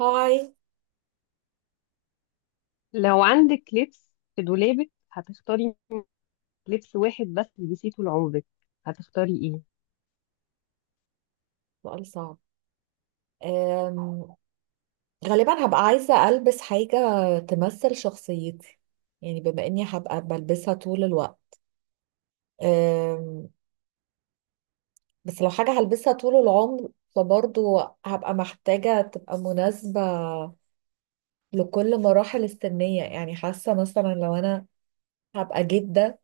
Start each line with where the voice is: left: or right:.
right: هاي.
left: لو عندك لبس في دولابك هتختاري لبس واحد بس تلبسيه طول عمرك، هتختاري ايه؟
right: سؤال صعب. أم... غالبا هبقى عايزة ألبس حاجة تمثل شخصيتي، يعني بما إني هبقى بلبسها طول الوقت. أم... بس لو حاجة هلبسها طول العمر فبرضو هبقى محتاجة تبقى مناسبة لكل مراحل السنية. يعني حاسة مثلا لو أنا هبقى جدة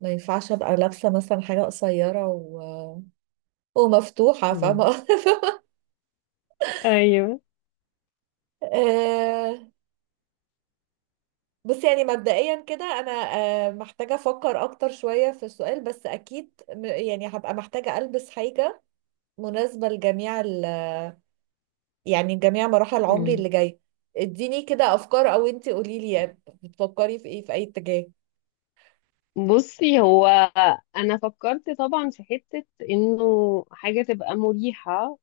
right: ما ينفعش أبقى لابسة مثلا حاجة قصيرة ومفتوحة،
left: مم.
right: فاهمة؟
left: ايوه.
right: بص، يعني مبدئيا كده انا محتاجه افكر اكتر شويه في السؤال، بس اكيد يعني هبقى محتاجه البس حاجه مناسبه لجميع ال يعني جميع مراحل عمري
left: مم.
right: اللي جايه. اديني كده افكار، او انتي قولي لي يعني بتفكري في ايه، في اي اتجاه؟
left: بصي، هو انا فكرت طبعا في حتة انه حاجة تبقى مريحة،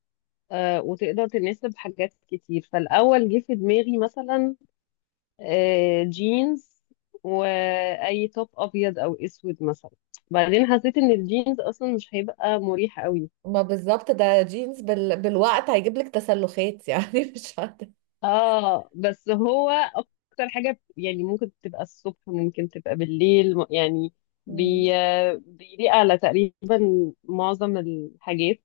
left: وتقدر تناسب حاجات كتير. فالاول جه في دماغي مثلا جينز واي توب ابيض او اسود مثلا. بعدين حسيت ان الجينز اصلا مش هيبقى مريح قوي.
right: ما بالظبط ده جينز بالوقت هيجيب لك تسلخات، يعني مش عارفه.
left: اه، بس هو اكتر حاجه يعني ممكن تبقى الصبح، ممكن تبقى بالليل، يعني بي بيليق على تقريبا معظم الحاجات.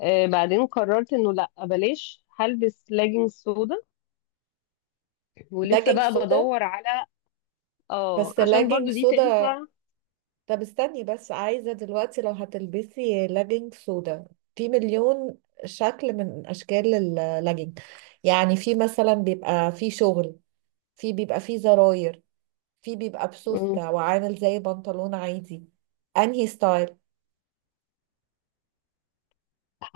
left: آه، بعدين قررت انه لا، بلاش، هلبس لاجينج سودا، ولسه
right: لاجينج
left: بقى
right: سودا؟
left: بدور على. اه،
right: بس
left: عشان
right: لاجينج
left: برضو دي
right: سودا؟
left: تنفع.
right: طب استني بس، عايزة دلوقتي لو هتلبسي لاجينج سودا، في مليون شكل من أشكال اللاجينج. يعني في مثلا بيبقى فيه شغل، في بيبقى فيه زراير، في بيبقى
left: مم.
right: بسوستة وعامل زي بنطلون عادي. أنهي ستايل؟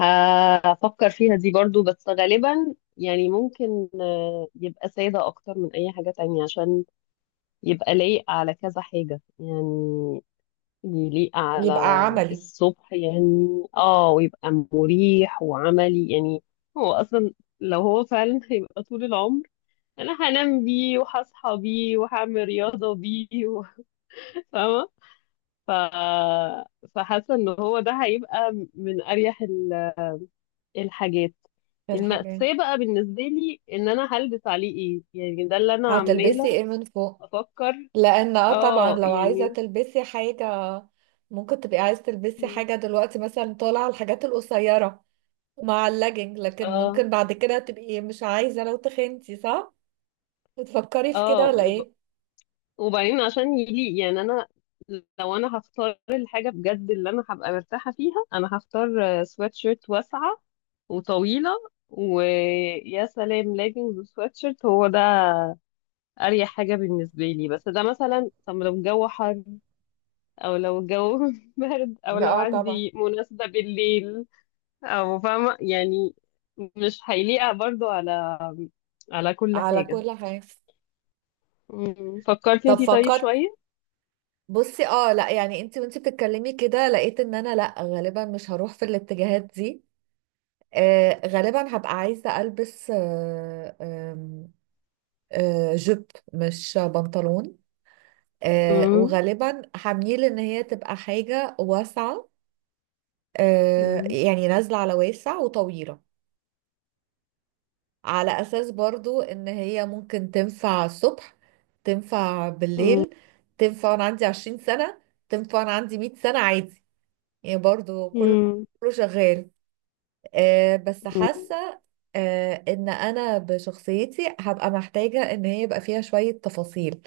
left: هفكر فيها دي برضو، بس غالبا يعني ممكن يبقى سادة أكتر من أي حاجة تانية، عشان يبقى لايق على كذا حاجة يعني. يليق على
right: يبقى عملي.
left: الصبح يعني، اه، ويبقى مريح وعملي يعني. هو اصلا لو هو فعلا هيبقى طول العمر، انا هنام بيه وهصحى بيه وهعمل رياضة بيه فاهمة. ف... فحاسة ان هو ده هيبقى من اريح الحاجات.
right: في الحاجات.
left: المأساة بقى بالنسبة لي ان انا هلبس عليه ايه، يعني ده اللي انا
right: هتلبسي
left: عمالة
right: ايه من فوق؟
left: افكر.
right: لأن اه طبعا
left: اه،
right: لو عايزة
left: يعني.
right: تلبسي حاجة، ممكن تبقي عايزة تلبسي حاجة دلوقتي مثلا طالعة الحاجات القصيرة مع اللاجنج، لكن
left: اه.
right: ممكن بعد كده تبقي مش عايزة لو تخنتي، صح؟ بتفكري في كده
left: اه.
right: ولا ايه؟
left: وبعدين عشان يليق يعني انا، لو انا هختار الحاجه بجد اللي انا هبقى مرتاحه فيها، انا هختار سوات شيرت واسعه وطويله. ويا سلام، ليجنز وسوات شيرت، هو ده اريح حاجه بالنسبه لي. بس ده مثلا، طب لو الجو حر، او لو الجو برد، او لو
right: اه طبعا.
left: عندي مناسبه بالليل، او فاهمه يعني، مش هيليق برضو على كل
right: على
left: حاجه.
right: كل حاجة.
left: مم. فكرتي
right: طب
left: انتي طيب
right: فكرت.
left: شويه.
right: بصي اه لا، يعني انت وانت بتتكلمي كده لقيت ان انا لا، غالبا مش هروح في الاتجاهات دي. آه غالبا هبقى عايزة البس، آه آم، آه جيب، مش بنطلون. آه
left: مم.
right: وغالبا هميل ان هي تبقى حاجة واسعة.
left: مم.
right: يعني نازلة على واسع وطويلة، على اساس برضو ان هي ممكن تنفع الصبح، تنفع بالليل، تنفع وانا عندي 20 سنة، تنفع وانا عندي 100 سنة، عادي. يعني برضو كله،
left: مم.
right: كله شغال. بس
left: مم.
right: حاسة ان انا بشخصيتي هبقى محتاجة ان هي يبقى فيها شوية تفاصيل،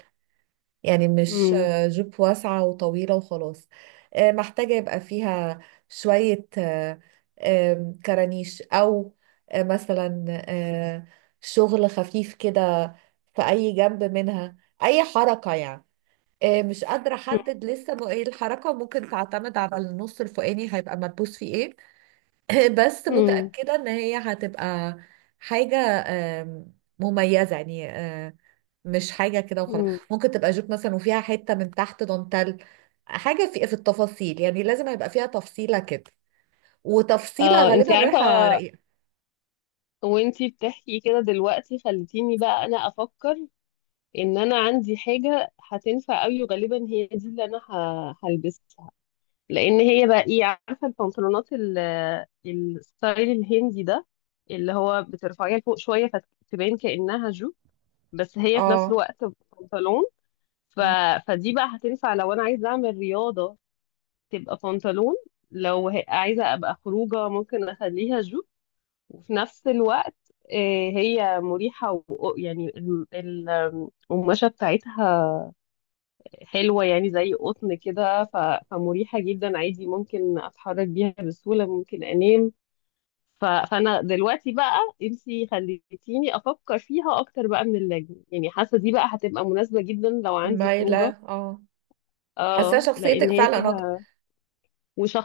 right: يعني مش
left: امم.
right: جيب واسعة وطويلة وخلاص. محتاجة يبقى فيها شوية، آه، آم، كرانيش، أو مثلا شغل خفيف كده في أي جنب منها، أي حركة يعني. مش قادرة أحدد لسه إيه الحركة، ممكن تعتمد على النص الفوقاني هيبقى مدبوس فيه إيه. بس
left: امم.
right: متأكدة إن هي هتبقى حاجة مميزة، يعني مش حاجة كده وخلاص.
left: امم.
right: ممكن تبقى جوب مثلا وفيها حتة من تحت دانتال، حاجة في التفاصيل. يعني لازم يبقى فيها تفصيلة كده، وتفصيلة
left: اه، انت
right: غالبا رايحة
left: عارفه،
right: رقيقة.
left: وانت بتحكي كده دلوقتي خلتيني بقى انا افكر ان انا عندي حاجه هتنفع قوي، وغالبا هي دي اللي انا هلبسها. لان هي بقى ايه، عارفه البنطلونات الستايل الهندي ده، اللي هو بترفعيها لفوق شويه فتبان كانها جو، بس هي في نفس
right: اه
left: الوقت بنطلون. ف...
right: م-
left: فدي بقى هتنفع لو انا عايزه اعمل رياضه، تبقى بنطلون. لو عايزة أبقى خروجة، ممكن أخليها جوب، وفي نفس الوقت هي مريحة يعني القماشة بتاعتها حلوة، يعني زي قطن كده. فمريحة جدا عادي، ممكن أتحرك بيها بسهولة، ممكن أنام. فأنا دلوقتي بقى، انتي خليتيني أفكر فيها أكتر بقى من اللجنة، يعني حاسة دي بقى هتبقى مناسبة جدا لو عندي
right: مايلة،
left: خروجة.
right: اه. حاسة
left: اه، لأن
right: شخصيتك
left: هي
right: فعلا اكتر.
left: فيها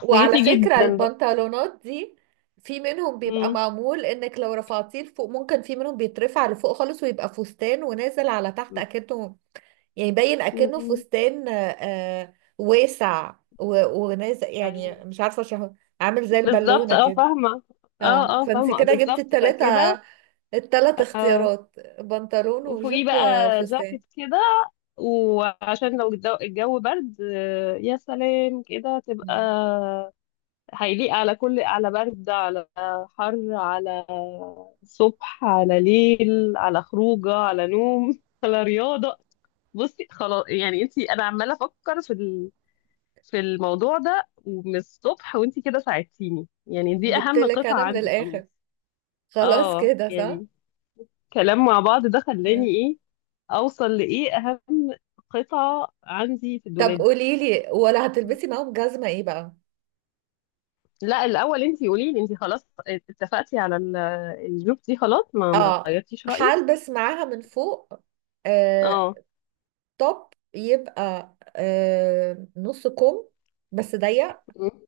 right: وعلى فكرة
left: جدا بقى.
right: البنطلونات دي، في منهم بيبقى
left: مم.
right: معمول انك لو رفعتيه لفوق، ممكن في منهم بيترفع لفوق خالص ويبقى فستان ونازل على تحت اكنه، يعني باين اكنه
left: مم.
right: فستان واسع ونازل، يعني
left: أيوة.
right: مش عارفه شهر، عامل زي
left: بالظبط،
right: البالونه
left: اه،
right: كده.
left: فاهمة.
right: اه
left: اه، اه،
right: فانت
left: فاهمة
right: كده جبت
left: بالظبط،
right: التلاتة،
left: فكده.
right: التلات
left: اه،
right: اختيارات: بنطلون وجيب
left: وفوقيه بقى
right: وفستان.
left: جاكيت كده، وعشان لو الجو برد، يا سلام كده تبقى.
right: مم.
left: هيليق على كل، على برد، على حر، على صبح، على ليل، على خروجه، على نوم، على رياضة. بصي خلاص، يعني انتي، انا عمالة افكر في الموضوع ده ومن الصبح، وانتي كده ساعدتيني، يعني دي
right: جبت
left: اهم
right: لك
left: قطعة
right: انا من
left: عندي خلاص.
right: الاخر، خلاص
left: اه،
right: كده، صح؟
left: يعني كلام مع بعض ده خلاني
right: مم.
left: ايه، اوصل لايه اهم قطعة عندي في
right: طب
left: الدولاب.
right: قولي لي، ولا هتلبسي معاهم جزمه ايه بقى؟
left: لا، الاول انتي قولي لي، انتي خلاص اتفقتي على الجروب دي، خلاص ما
right: اه.
left: غيرتيش رأيك؟
right: هلبس معاها من فوق آه،
left: اه.
right: توب يبقى نص كم، بس ضيق.
left: م-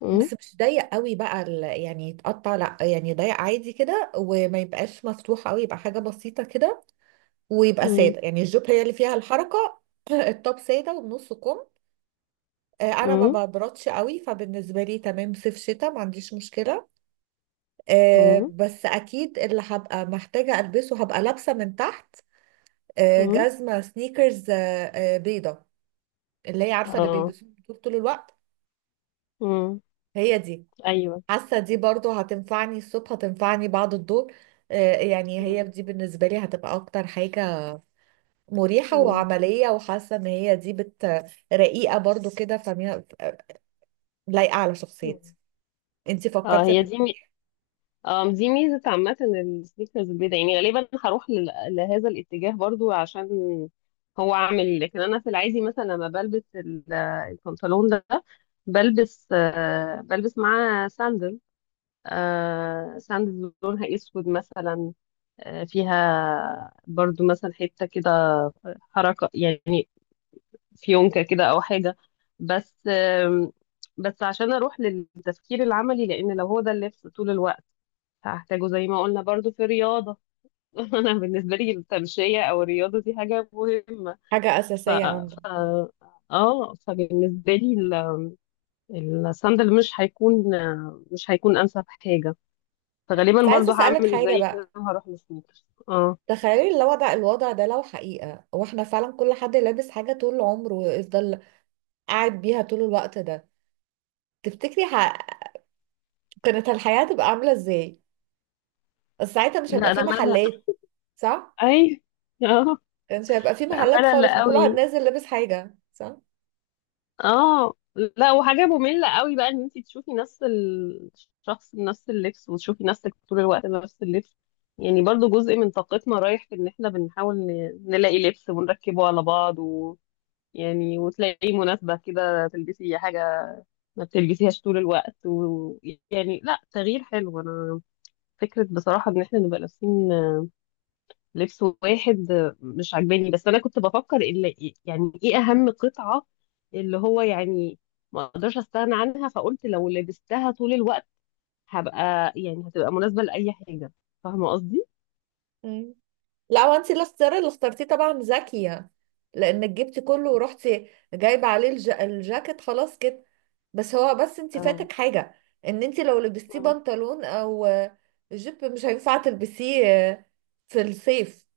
left: م-
right: بس مش ضيق قوي بقى يعني يتقطع، لا، يعني ضيق عادي كده، وما يبقاش مفتوح قوي، يبقى حاجة بسيطة كده. ويبقى
left: م-
right: سادة، يعني الجوب هي اللي فيها الحركة. التوب سادة وبنص كم. انا ما
left: م-
right: ببردش قوي، فبالنسبة لي تمام، صيف شتاء ما عنديش مشكلة.
left: م-
right: بس اكيد اللي هبقى محتاجة البسه، هبقى لابسة من تحت
left: م-
right: جزمة سنيكرز بيضة، اللي هي عارفة اللي
left: اه.
right: بيلبسوها طول الوقت،
left: م-
right: هي دي.
left: ايوه.
right: حاسه دي برضو هتنفعني الصبح، هتنفعني بعد الظهر. يعني هي
left: م-
right: دي بالنسبه لي هتبقى اكتر حاجه مريحه
left: م-
right: وعمليه، وحاسه ان هي دي بت، رقيقه برضو كده فميها، لايقه على شخصيتي.
left: م.
right: انتي
left: اه،
right: فكرتي
left: هي
right: في
left: دي. دي ميزة عامة السنيكرز البيضاء، يعني غالبا هروح لهذا الاتجاه برضو، عشان هو عامل. لكن أنا في العادي مثلا لما بلبس البنطلون ده، بلبس معاه ساندل، ساندل لونها أسود مثلا، فيها برضو مثلا حتة كده حركة، يعني فيونكة كده أو حاجة. بس آم، بس عشان أروح للتفكير العملي، لأن لو هو ده اللبس طول الوقت، هحتاجه زي ما قلنا برضو في الرياضة. أنا بالنسبة لي التمشية أو الرياضة دي حاجة مهمة.
right: حاجه
left: ف...
right: اساسيه عندك.
left: ف... اه، فبالنسبة لي الصندل مش هيكون أنسب حاجة.
right: بس
left: فغالبا
right: عايزه
left: برضو
right: اسالك
left: هعمل
right: حاجه
left: زي
right: بقى،
left: كده وهروح للسنيكرز، اه.
right: تخيلي الوضع، الوضع ده لو حقيقه، واحنا فعلا كل حد لابس حاجه طول عمره ويفضل قاعد بيها طول الوقت ده، تفتكري كانت الحياه هتبقى عامله ازاي؟ بس ساعتها مش هيبقى
left: لا، ده
right: في
left: ملل.
right: محلات، صح؟
left: أي. اه.
right: مش هيبقى في
left: لا،
right: محلات
left: ملل
right: خالص، ما كل واحد
left: قوي.
right: نازل لابس حاجة، صح؟
left: اه. لا، وحاجة مملة قوي بقى، ان انت تشوفي نفس الشخص بنفس اللبس، وتشوفي نفسك طول الوقت بنفس اللبس. يعني برضو جزء من طاقتنا رايح في ان احنا بنحاول نلاقي لبس ونركبه على بعض، و، يعني وتلاقي مناسبة كده تلبسي حاجة ما بتلبسيهاش طول الوقت. ويعني لا، تغيير حلو. انا فكرة بصراحة ان احنا نبقى لابسين لبس واحد مش عجباني، بس انا كنت بفكر اللي يعني ايه اهم قطعة، اللي هو يعني ما اقدرش استغنى عنها، فقلت لو لبستها طول الوقت هبقى، يعني هتبقى مناسبة لأي حاجة. فاهمة قصدي؟
right: مم. لا، وانت الاختيار اللي اخترتيه طبعا ذكية، لانك جبتي كله ورحتي جايبة عليه الجاكيت، خلاص كده. بس هو بس انت
left: اه.
right: فاتك حاجة، ان انت لو لبستيه
left: مم.
right: بنطلون او جيب، مش هينفع تلبسيه في الصيف.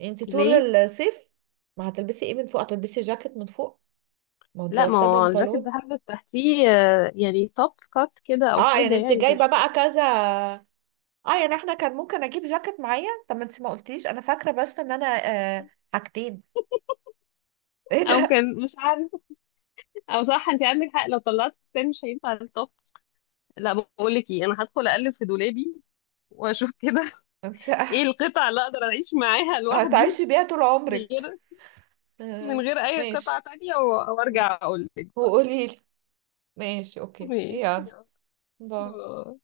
right: انت طول
left: ليه؟
right: الصيف ما هتلبسي ايه من فوق؟ هتلبسي جاكيت من فوق؟ ما هو انت
left: لا، ما
right: لابساه
left: هو الجاكيت
right: بنطلون.
left: ده هلبس تحتيه يعني توب كات كده او
right: اه
left: حاجة،
right: يعني انت
left: يعني
right: جايبة
left: مش.
right: بقى كذا. اه يعني احنا كان ممكن اجيب جاكيت معايا، طب ما انت ما قلتيش انا فاكره، بس ان انا آه، حاجتين. ايه
left: او
right: ده!
left: كان، مش عارفة، او صح، انت عندك حق، لو طلعت فستان مش هينفع التوب. لا، بقول لك ايه، انا هدخل اقلب في دولابي واشوف كده
right: انت
left: ايه القطعة اللي اقدر اعيش معاها لوحدي
right: هتعيشي بيها طول
left: من غير،
right: عمرك. آه.
left: اي
right: ماشي.
left: قطعة تانية، وارجع اقول لك بقى.
right: وقولي لي. ماشي، اوكي،
left: ماشي.
right: يلا. باي.
left: يلا.